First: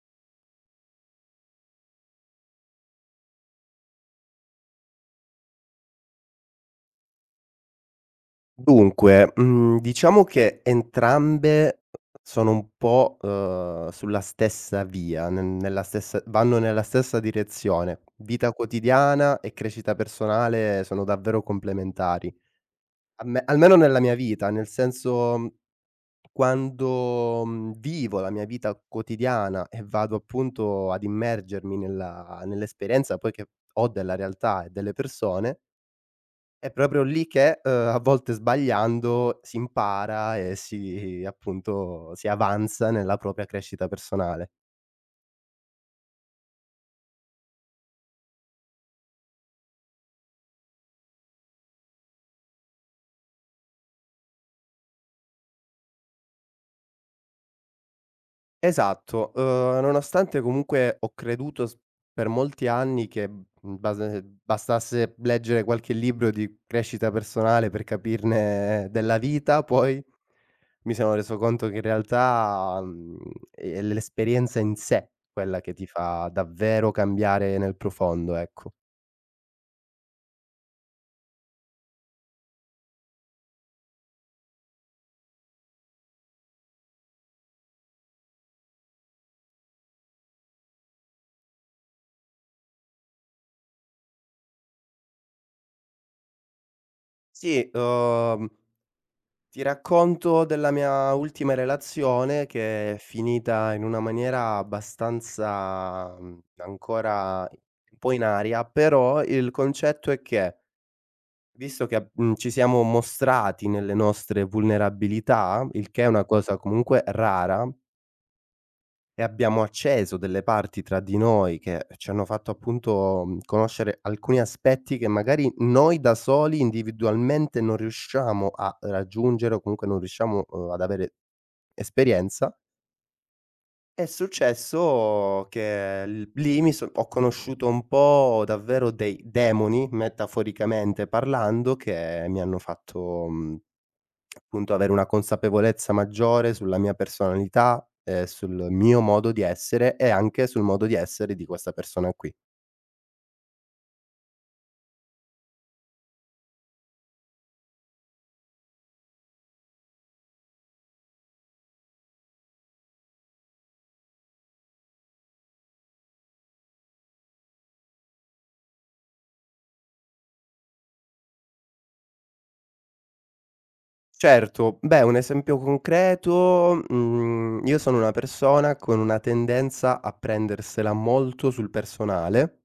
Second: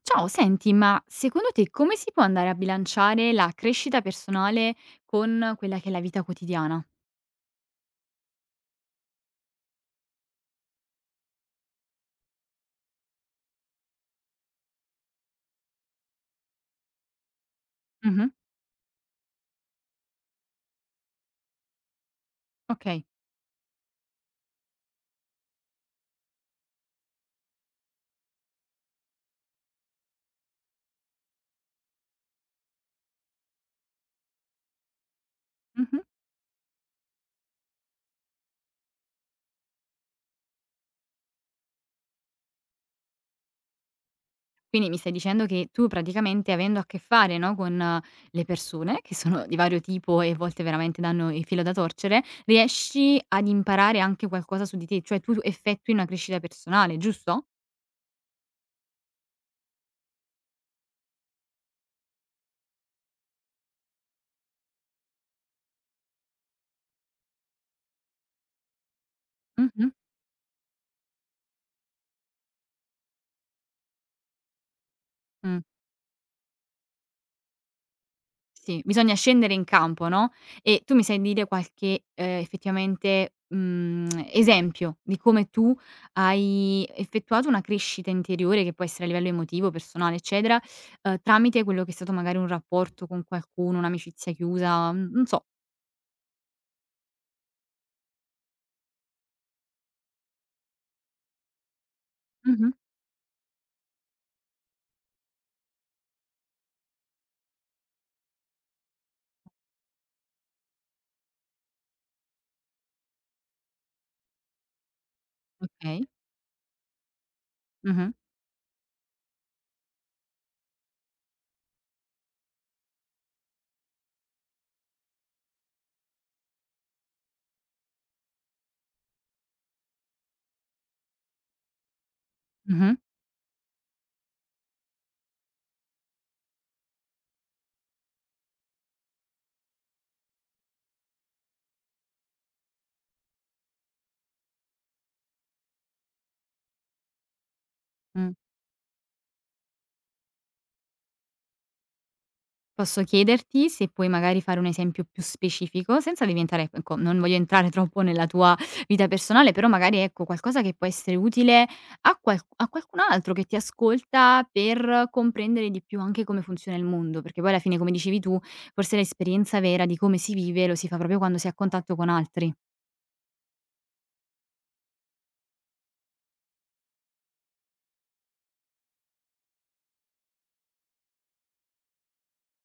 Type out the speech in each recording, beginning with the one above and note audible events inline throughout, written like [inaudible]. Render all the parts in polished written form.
Ciao, senti, ma secondo te come si può andare a bilanciare la crescita personale con quella che è la vita quotidiana? Dunque, diciamo che entrambe sono un po', sulla stessa via, ne nella stessa vanno nella stessa direzione. Mh-mh. Vita quotidiana e crescita personale sono davvero complementari. Okay. A me almeno nella mia vita, nel senso, quando, vivo la mia vita quotidiana e vado appunto ad immergermi nella nell'esperienza poi che ho della realtà e delle persone Mh-mh. è proprio lì che, a volte sbagliando si impara e si appunto, si avanza nella propria crescita personale. Quindi mi stai dicendo che tu praticamente avendo a che fare, no, con le persone che sono di vario tipo e a volte veramente danno il filo da torcere, riesci ad imparare anche qualcosa su di te, cioè tu effettui una crescita personale, giusto? Esatto, nonostante comunque ho creduto s per molti anni che, base bastasse leggere qualche libro di crescita personale per capirne della vita, Mh-mh. poi mi sono reso conto che in realtà, è l'esperienza in sé quella Mh. che ti fa davvero cambiare nel profondo, ecco. Sì, bisogna scendere in campo, no, e tu mi sai dire qualche, effettivamente, esempio di come tu hai effettuato una crescita interiore, che può essere a livello emotivo, personale, eccetera, tramite quello che è stato magari un rapporto con qualcuno, un'amicizia chiusa, n non so. Sì, ti racconto della mia ultima relazione Mh-mh. che è finita in una maniera abbastanza, ancora un po' in aria, però il concetto è che, visto che ci siamo mostrati nelle nostre vulnerabilità, il Okay. che è una cosa comunque rara, Mh-mh. e abbiamo acceso delle parti tra di noi che ci hanno fatto appunto, conoscere alcuni aspetti che magari noi da soli individualmente non riusciamo a raggiungere o comunque non riusciamo, ad avere esperienza, Mh-mh. è successo che l lì mi so ho conosciuto un po' davvero dei demoni, metaforicamente parlando, che mi hanno fatto, appunto avere una consapevolezza maggiore sulla mia personalità, Mh. sul mio modo di essere e anche sul modo di essere di questa persona qui. Posso chiederti se puoi magari fare un esempio più specifico, senza diventare ecco, non voglio entrare [laughs] troppo nella tua vita personale, però magari, ecco, qualcosa che può essere utile a qualcun altro che ti ascolta per comprendere di più anche come funziona il mondo, perché poi alla fine, come dicevi tu, forse l'esperienza vera di come si vive lo si fa proprio quando si è a contatto con altri. Certo, beh, un esempio concreto, io sono una persona con una tendenza a prendersela molto sul personale.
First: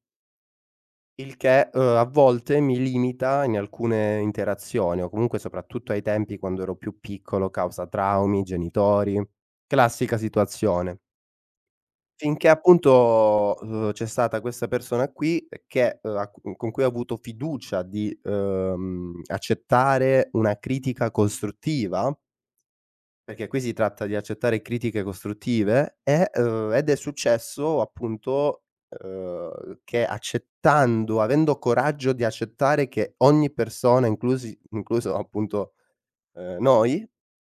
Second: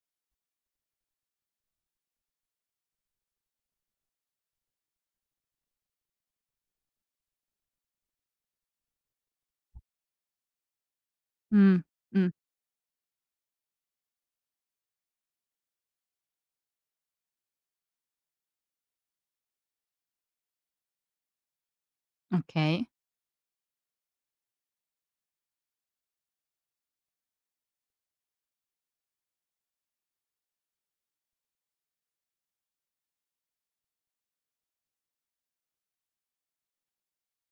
Il che, a volte mi limita in alcune interazioni o comunque soprattutto ai tempi quando ero più piccolo, causa traumi, genitori, classica situazione. Mh, mh, Finché appunto, c'è stata questa persona qui che, a cu con cui ho avuto fiducia di, accettare una critica costruttiva, okay. perché qui si tratta di accettare critiche costruttive e ed è successo appunto, che accettando avendo coraggio di accettare che ogni persona, inclusi incluso appunto, noi,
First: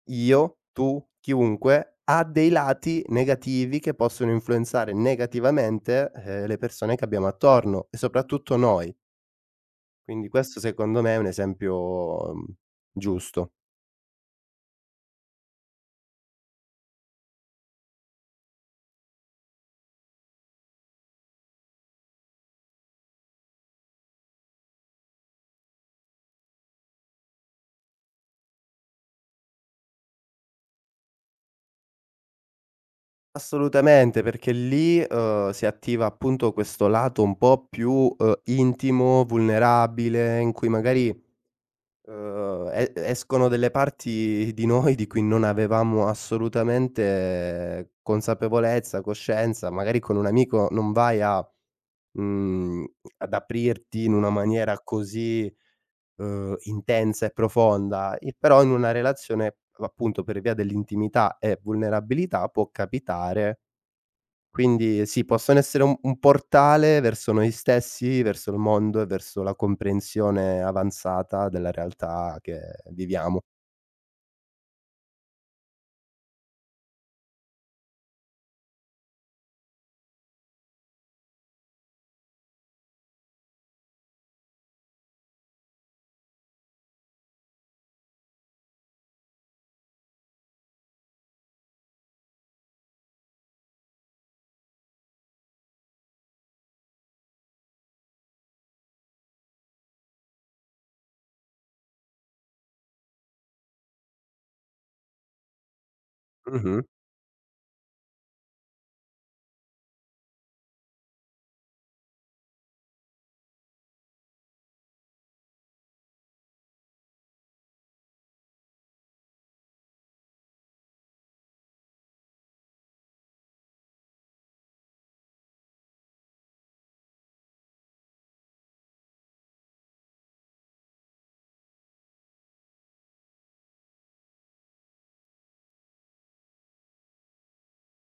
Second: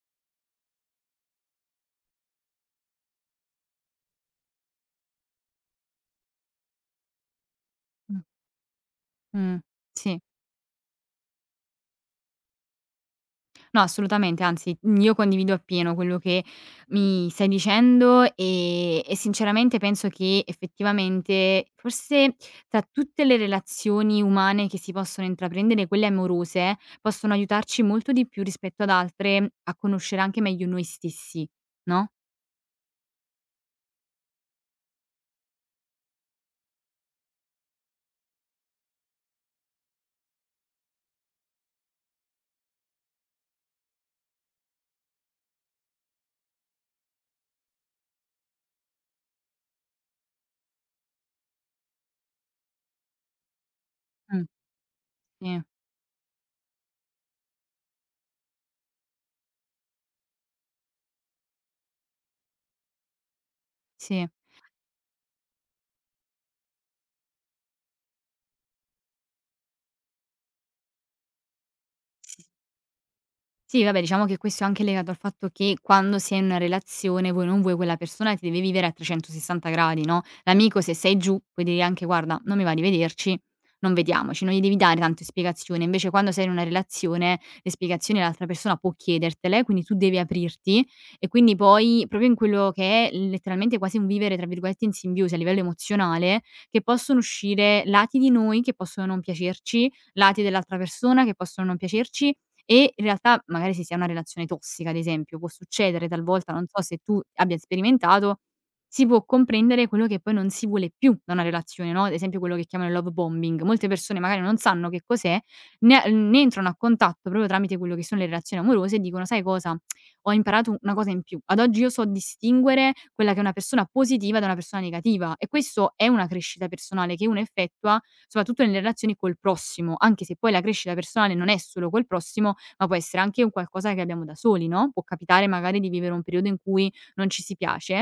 io, tu, chiunque, ha dei lati negativi che possono influenzare negativamente, le persone che abbiamo attorno e Mh, soprattutto noi. mh, sì. Quindi questo secondo me è un esempio, giusto. No, assolutamente, anzi, io condivido appieno quello che mi stai dicendo, e sinceramente penso che effettivamente forse tra tutte le relazioni umane che si possono intraprendere, quelle amorose possono aiutarci molto di più rispetto ad altre a conoscere anche meglio noi stessi, no? Assolutamente, perché lì, si attiva appunto questo lato un po' più, intimo, vulnerabile, in cui magari, escono delle parti di noi di cui non avevamo assolutamente consapevolezza, coscienza. Magari con un amico non vai a mhmm, ad aprirti in una Mh, maniera così, intensa e profonda, i però in una relazione, appunto per via dell'intimità e vulnerabilità può capitare, sì, quindi sì, possono essere un portale verso noi stessi, verso il mondo e verso la comprensione avanzata della realtà sì. che viviamo. Sì, vabbè, diciamo che questo è anche legato al fatto che quando si è in una relazione, vuoi o non vuoi, quella persona ti deve vivere a 360 gradi, no, l'amico se sei giù puoi dire anche: "Guarda, non mi va di vederci, non vediamoci", non gli devi dare tante spiegazioni. Invece quando sei in una relazione, le spiegazioni l'altra persona può chiedertele, quindi tu devi aprirti e quindi poi proprio in quello che è letteralmente quasi un vivere, tra virgolette, "in simbiosi" a livello emozionale, che possono uscire lati di noi che possono non piacerci, lati dell'altra persona che possono non piacerci e in realtà magari si sia una relazione tossica, ad esempio, può succedere talvolta, non Mh-mh. so se tu abbia sperimentato, si può comprendere quello che poi non si vuole più da una relazione, no, ad esempio quello che chiamano il love bombing. Molte persone magari non sanno che cos'è, ne entrano a contatto proprio tramite quello che sono le relazioni amorose e dicono: "Sai cosa? Ho imparato una cosa in più. Ad oggi io so distinguere quella che è una persona positiva da una persona negativa" e questo è una crescita personale che uno effettua soprattutto nelle relazioni col prossimo, anche se poi la crescita personale non è solo col prossimo ma può essere anche un qualcosa che abbiamo da soli, no, può capitare magari di vivere un periodo in cui non ci si piace,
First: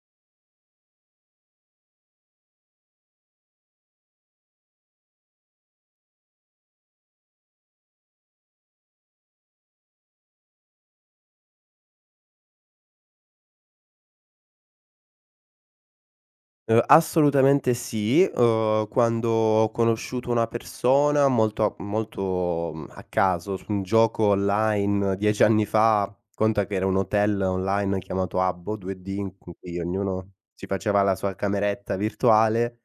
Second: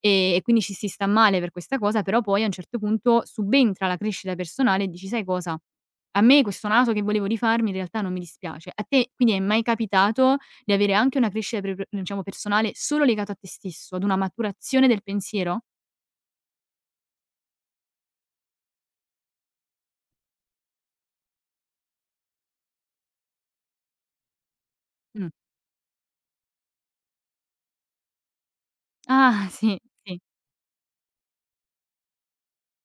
e quindi ci si sta male per questa cosa, però poi a un certo punto subentra la crescita personale e dici: "Sai cosa? A me questo naso che volevo rifarmi in realtà non mi dispiace". A te quindi è mai capitato di avere anche una crescita pre pre diciamo personale solo legato a te stesso, ad una maturazione del pensiero? Assolutamente sì, quando ho conosciuto una persona molto, a caso su un gioco online Mh. 10 anni fa. Conta che era un hotel online chiamato Habbo 2D in Ah sì, cui sì. ognuno si faceva la sua cameretta virtuale,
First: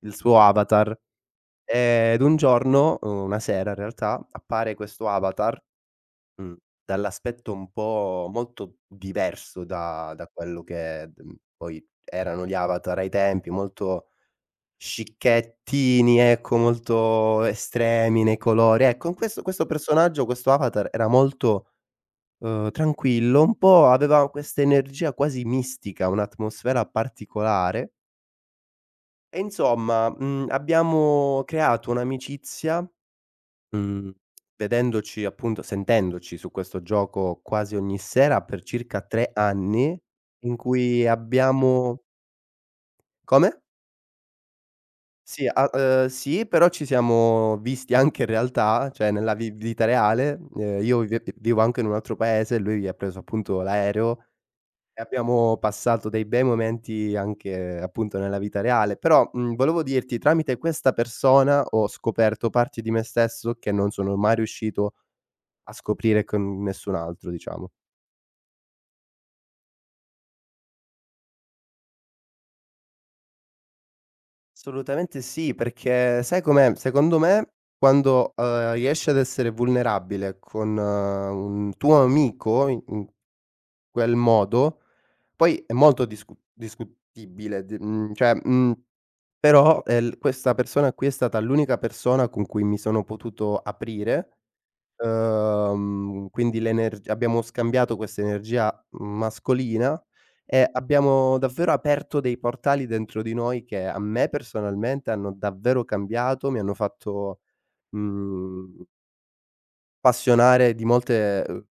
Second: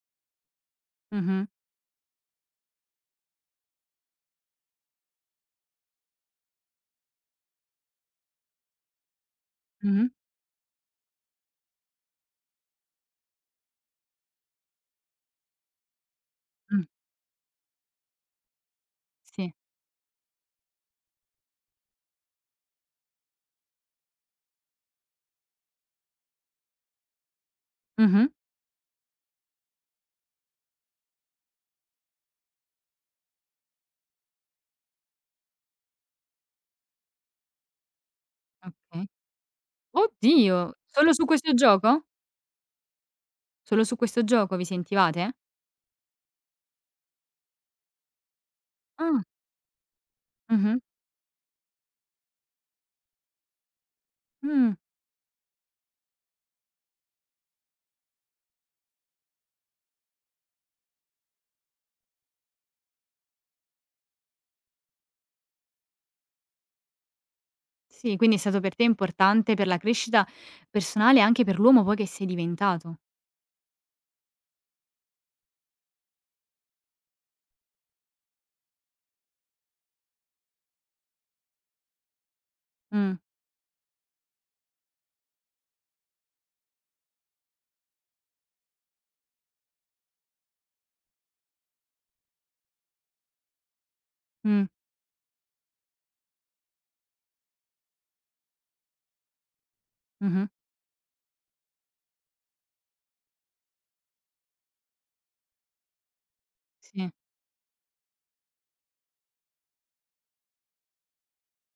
il suo avatar. Mh-mh. Ed un giorno, una sera in realtà, appare questo avatar, mhmm, dall'aspetto un po' molto diverso Mh-mh. Da quello che, poi erano gli avatar ai tempi, molto scicchettini, ecco, Mh. molto estremi nei colori. Ecco, Sì. questo personaggio, questo avatar era molto, tranquillo, un po' aveva questa energia quasi mistica, un'atmosfera particolare Mh-mh. e insomma, abbiamo creato un'amicizia, Mhmm, vedendoci appunto sentendoci su questo gioco quasi ogni sera per circa Okay. 3 anni, in Oddio! cui Solo su questo abbiamo gioco? come? Solo su questo gioco vi sentivate? Sì, a sì, però ci siamo visti anche in realtà, cioè Ah, nella vi vita reale. mh-mh. Io vive vivo anche in un altro paese, lui ha preso appunto l'aereo Mh. e abbiamo passato dei bei momenti anche appunto nella vita reale. Però, volevo dirti, tramite questa persona ho scoperto parti di me stesso che non sono mai riuscito a scoprire con nessun altro, diciamo. Sì, quindi è stato per te importante per la crescita personale e anche per l'uomo poi che sei diventato. Assolutamente sì, perché sai com'è? Secondo me quando, riesci ad essere vulnerabile con un tuo amico in Mh, quel modo, poi è molto discutibile, cioè, però, l questa persona qui è stata l'unica persona con cui mi sono potuto aprire. mh, Quindi l'energ abbiamo scambiato questa energia mascolina mh-mh. e abbiamo davvero aperto dei portali dentro di noi che a me personalmente hanno davvero cambiato, mi hanno Sì, fatto, mhmm, appassionare di molte,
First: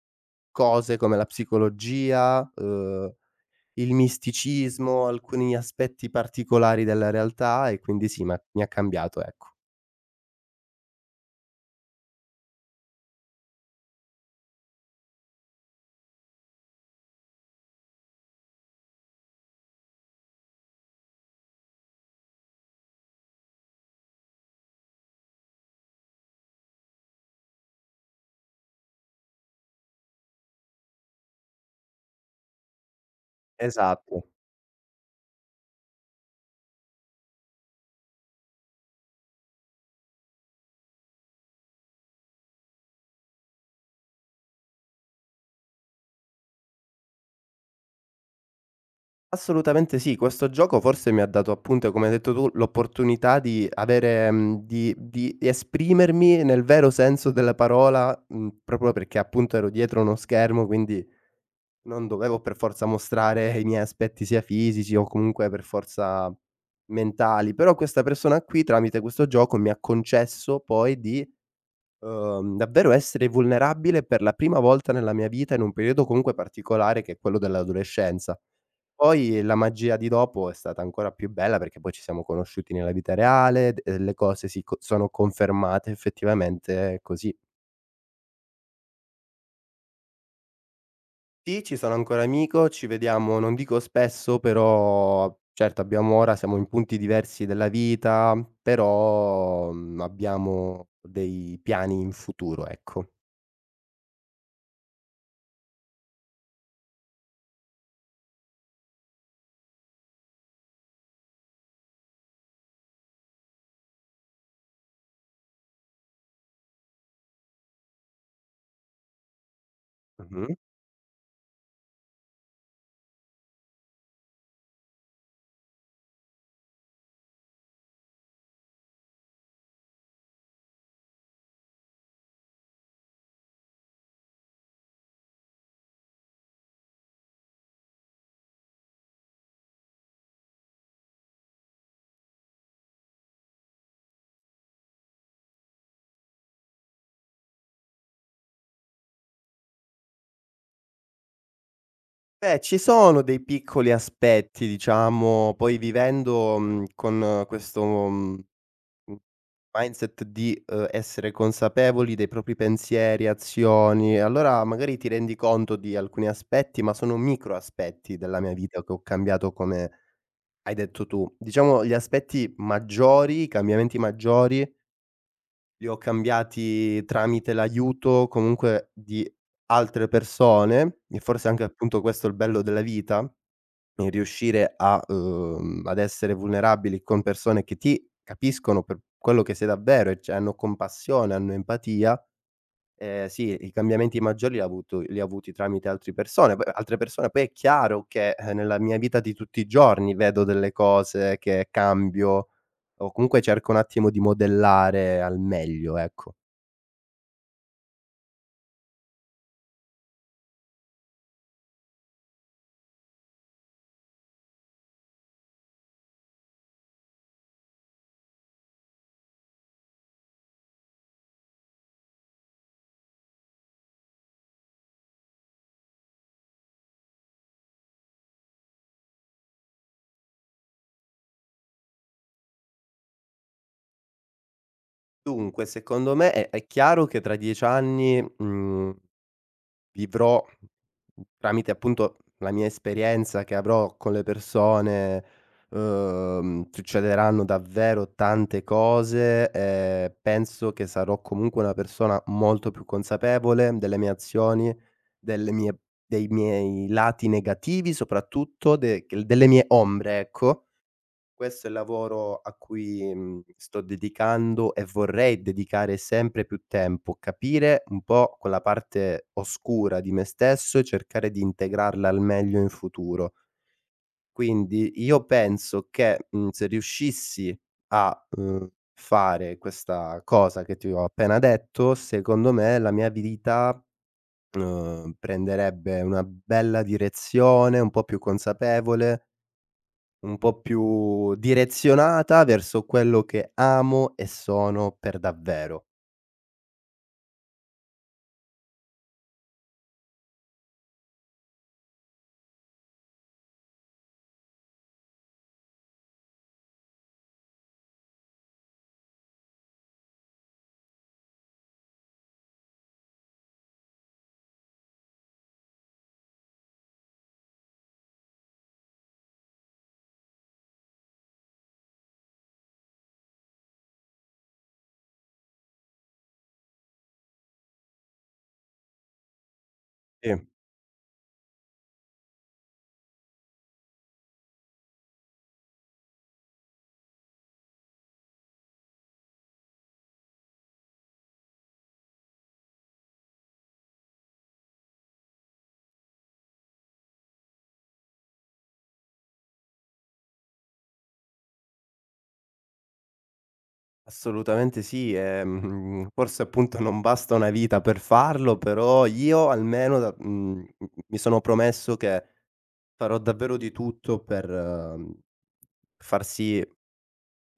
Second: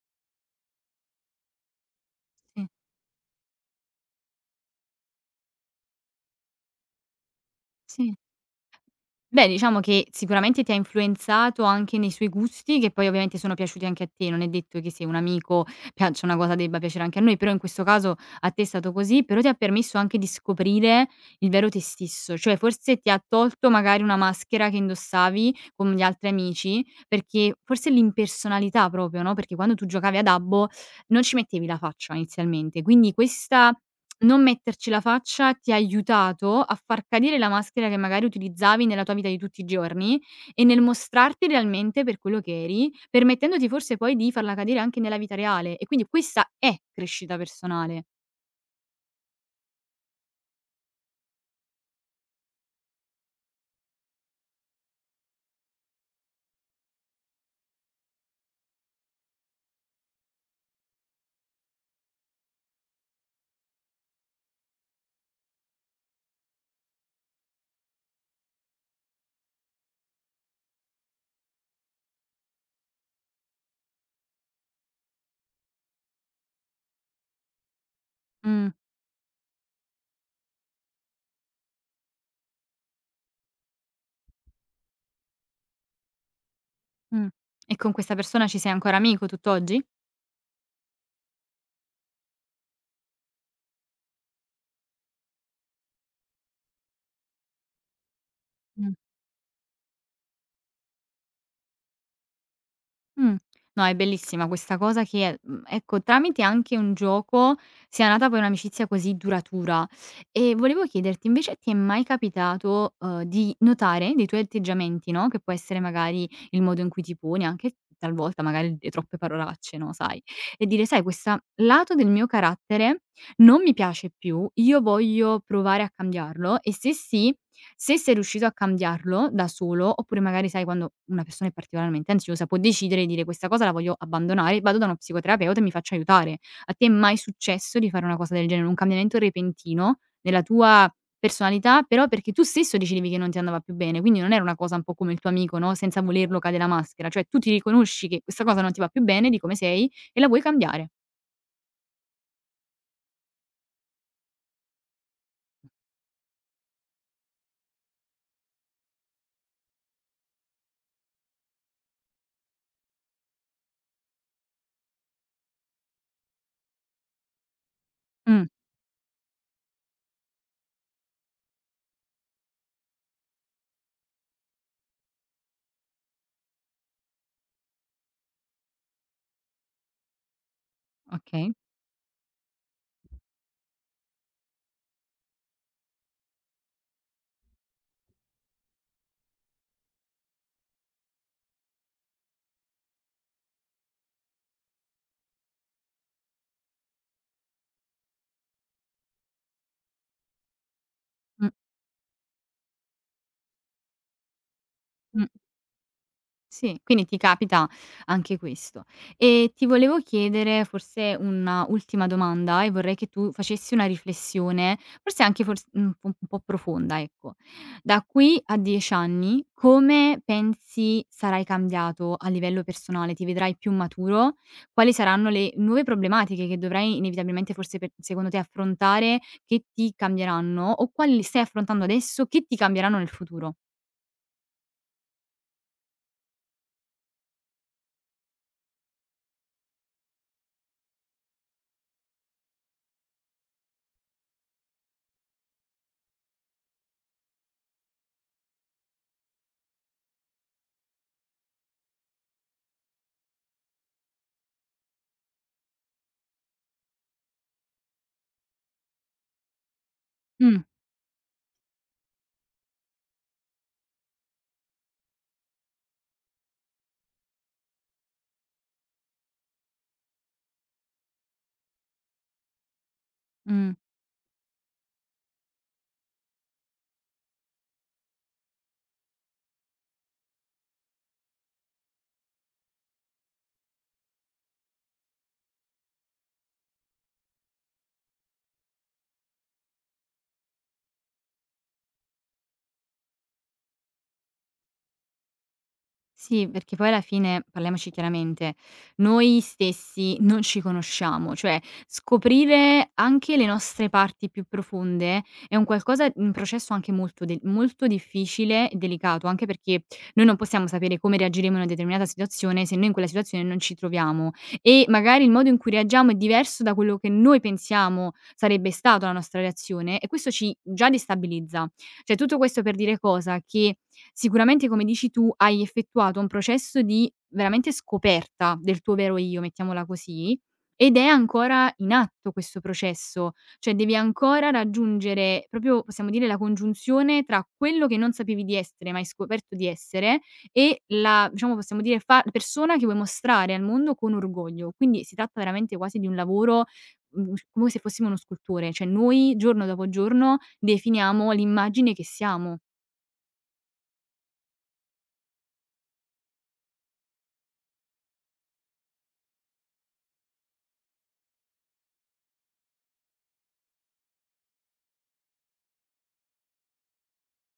cose come la psicologia, sì, il misticismo, alcuni aspetti particolari della realtà e quindi sì. sì, ma mi ha cambiato, Beh, ecco. diciamo che sicuramente ti ha influenzato anche nei suoi gusti, che poi ovviamente sono piaciuti anche a te. Non è detto che se un amico piaccia una cosa debba piacere anche a noi, però in questo caso a te è stato così, però ti ha permesso anche di scoprire il vero te stesso, cioè forse ti ha tolto magari una maschera che indossavi con gli altri amici, perché forse l'impersonalità proprio, no, perché quando tu giocavi a dabbo non ci mettevi la faccia inizialmente. Quindi questa Esatto. non metterci la faccia ti ha aiutato a far cadere la maschera che magari utilizzavi nella tua vita di tutti i giorni e nel mostrarti realmente per quello che eri, permettendoti forse poi di farla cadere anche nella vita reale e quindi questa è crescita personale. Assolutamente sì, questo gioco forse mi ha dato appunto, come hai detto tu, l'opportunità di avere di esprimermi nel vero senso della parola, proprio perché appunto ero dietro uno schermo, quindi non dovevo per forza mostrare i miei aspetti sia fisici o comunque per forza mentali. Però questa persona qui, tramite questo gioco, mi ha concesso poi di, davvero essere vulnerabile per la prima volta nella mia vita in un periodo comunque particolare che è quello dell'adolescenza. Mh, Poi la magia di dopo è stata ancora più bella, perché poi ci siamo conosciuti nella vita reale, d le cose si co sono confermate effettivamente mh. così. E con questa persona ci sei ancora amico tutt'oggi? Sì, ci sono ancora amico, ci vediamo non dico spesso, però certo abbiamo ora siamo in punti diversi della vita, Mh. però, abbiamo dei piani in futuro, ecco. Mh. No, è bellissima questa cosa che, ecco, tramite anche un gioco sia nata poi un'amicizia così duratura. E volevo chiederti invece, ti è mai capitato, di notare dei tuoi atteggiamenti, no, che può essere magari il modo in cui ti poni, anche talvolta magari le troppe parolacce, no, sai, Mh-mh. e dire: "Sai questa lato del mio carattere non mi piace più, io voglio provare a cambiarlo e se sì se sei riuscito a cambiarlo da solo, oppure magari sai quando una persona è particolarmente ansiosa, può decidere di dire: "Questa cosa la voglio abbandonare, vado da uno psicoterapeuta e mi faccio aiutare." A te è mai successo di fare una cosa del genere? Un cambiamento repentino nella tua personalità, però perché tu stesso decidevi che non ti andava più bene, quindi non era una cosa un po' come il tuo amico, no, senza volerlo cade la maschera, cioè tu ti riconosci che questa cosa non ti va più bene di come sei e la vuoi cambiare. Beh, ci sono dei piccoli aspetti diciamo, poi vivendo, con questo, mhmm mh, mindset di, essere consapevoli dei propri pensieri, azioni. Allora magari ti rendi conto di alcuni aspetti, ma sono micro aspetti della Mh, mia vita che ho cambiato come hai detto tu. Diciamo gli aspetti maggiori, i cambiamenti maggiori li ho cambiati tramite l'aiuto comunque di altre persone e forse okay. anche appunto questo è il bello della vita. E riuscire a ad essere vulnerabili con persone che ti capiscono per quello che sei davvero e cioè hanno compassione, hanno empatia, sì, i cambiamenti maggiori li ha avuti tramite altre persone. Poi è chiaro che, nella mia vita di tutti i giorni vedo delle cose Mh, che cambio o comunque cerco un attimo di modellare mh. al meglio, ecco. Sì, quindi ti capita anche questo. E ti volevo chiedere forse un'ultima domanda e vorrei che tu facessi una riflessione, forse anche un po' profonda, ecco. Da qui a 10 anni, come pensi sarai cambiato a livello personale? Ti vedrai più maturo? Quali saranno le nuove problematiche che dovrai inevitabilmente secondo te affrontare che ti cambieranno? O quali stai affrontando adesso che ti cambieranno nel futuro? Dunque, secondo me è chiaro che tra 10 anni, mhmm vivrò tramite appunto la mia esperienza che avrò con le persone, succederanno davvero tante cose e penso che sarò comunque una persona molto più consapevole delle mie azioni, delle mie dei miei lati negativi soprattutto, de delle mie ombre, Mm, ecco. Questo è il lavoro a cui, sto dedicando e vorrei dedicare sempre più tempo, capire un po' quella parte oscura di me stesso e cercare di integrarla al meglio in futuro. mm. Quindi io penso che, se riuscissi a, fare questa cosa che ti ho appena detto, secondo me la mia vita, prenderebbe una bella direzione, un po' più consapevole, un po' più direzionata verso quello che amo e sono per davvero. Sì, perché poi alla fine, parliamoci chiaramente, noi stessi non ci conosciamo, cioè scoprire anche le nostre parti più profonde è un qualcosa un processo anche molto difficile e delicato, anche perché noi non possiamo sapere come reagiremo in una determinata situazione se noi in quella situazione non ci troviamo e magari il modo in cui reagiamo è diverso da quello che noi pensiamo sarebbe stata la nostra reazione e questo ci già destabilizza. Cioè tutto questo per dire cosa? Che sicuramente, come dici tu, hai effettuato un processo di veramente scoperta del tuo vero io, mettiamola così, Sì, ed è ancora in atto questo processo, cioè devi ancora raggiungere proprio, possiamo dire, la congiunzione tra quello che non sapevi di essere, ma hai scoperto di essere e la, diciamo, possiamo dire, persona che vuoi mostrare al mondo con orgoglio. Quindi si tratta veramente quasi di un lavoro mm, come se fossimo uno scultore, cioè noi giorno dopo giorno definiamo l'immagine che siamo. assolutamente sì, forse appunto non basta una vita per farlo, però io almeno m mi sono promesso che farò davvero di tutto per, far sì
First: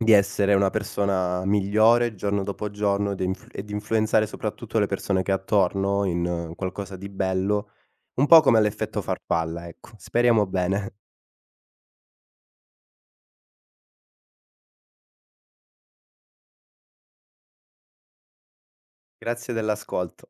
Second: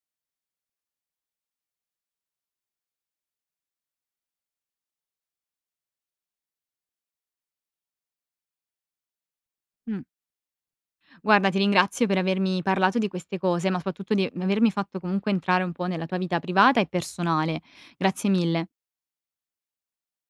di essere una persona migliore giorno dopo giorno ed influ e di influenzare soprattutto le persone che ho attorno in qualcosa di bello, un po' come l'effetto farfalla, ecco. Mm. Speriamo bene. Guarda, ti ringrazio per avermi parlato di queste cose, ma soprattutto di avermi fatto comunque entrare un po' nella tua vita privata e personale. Grazie mille. Grazie dell'ascolto.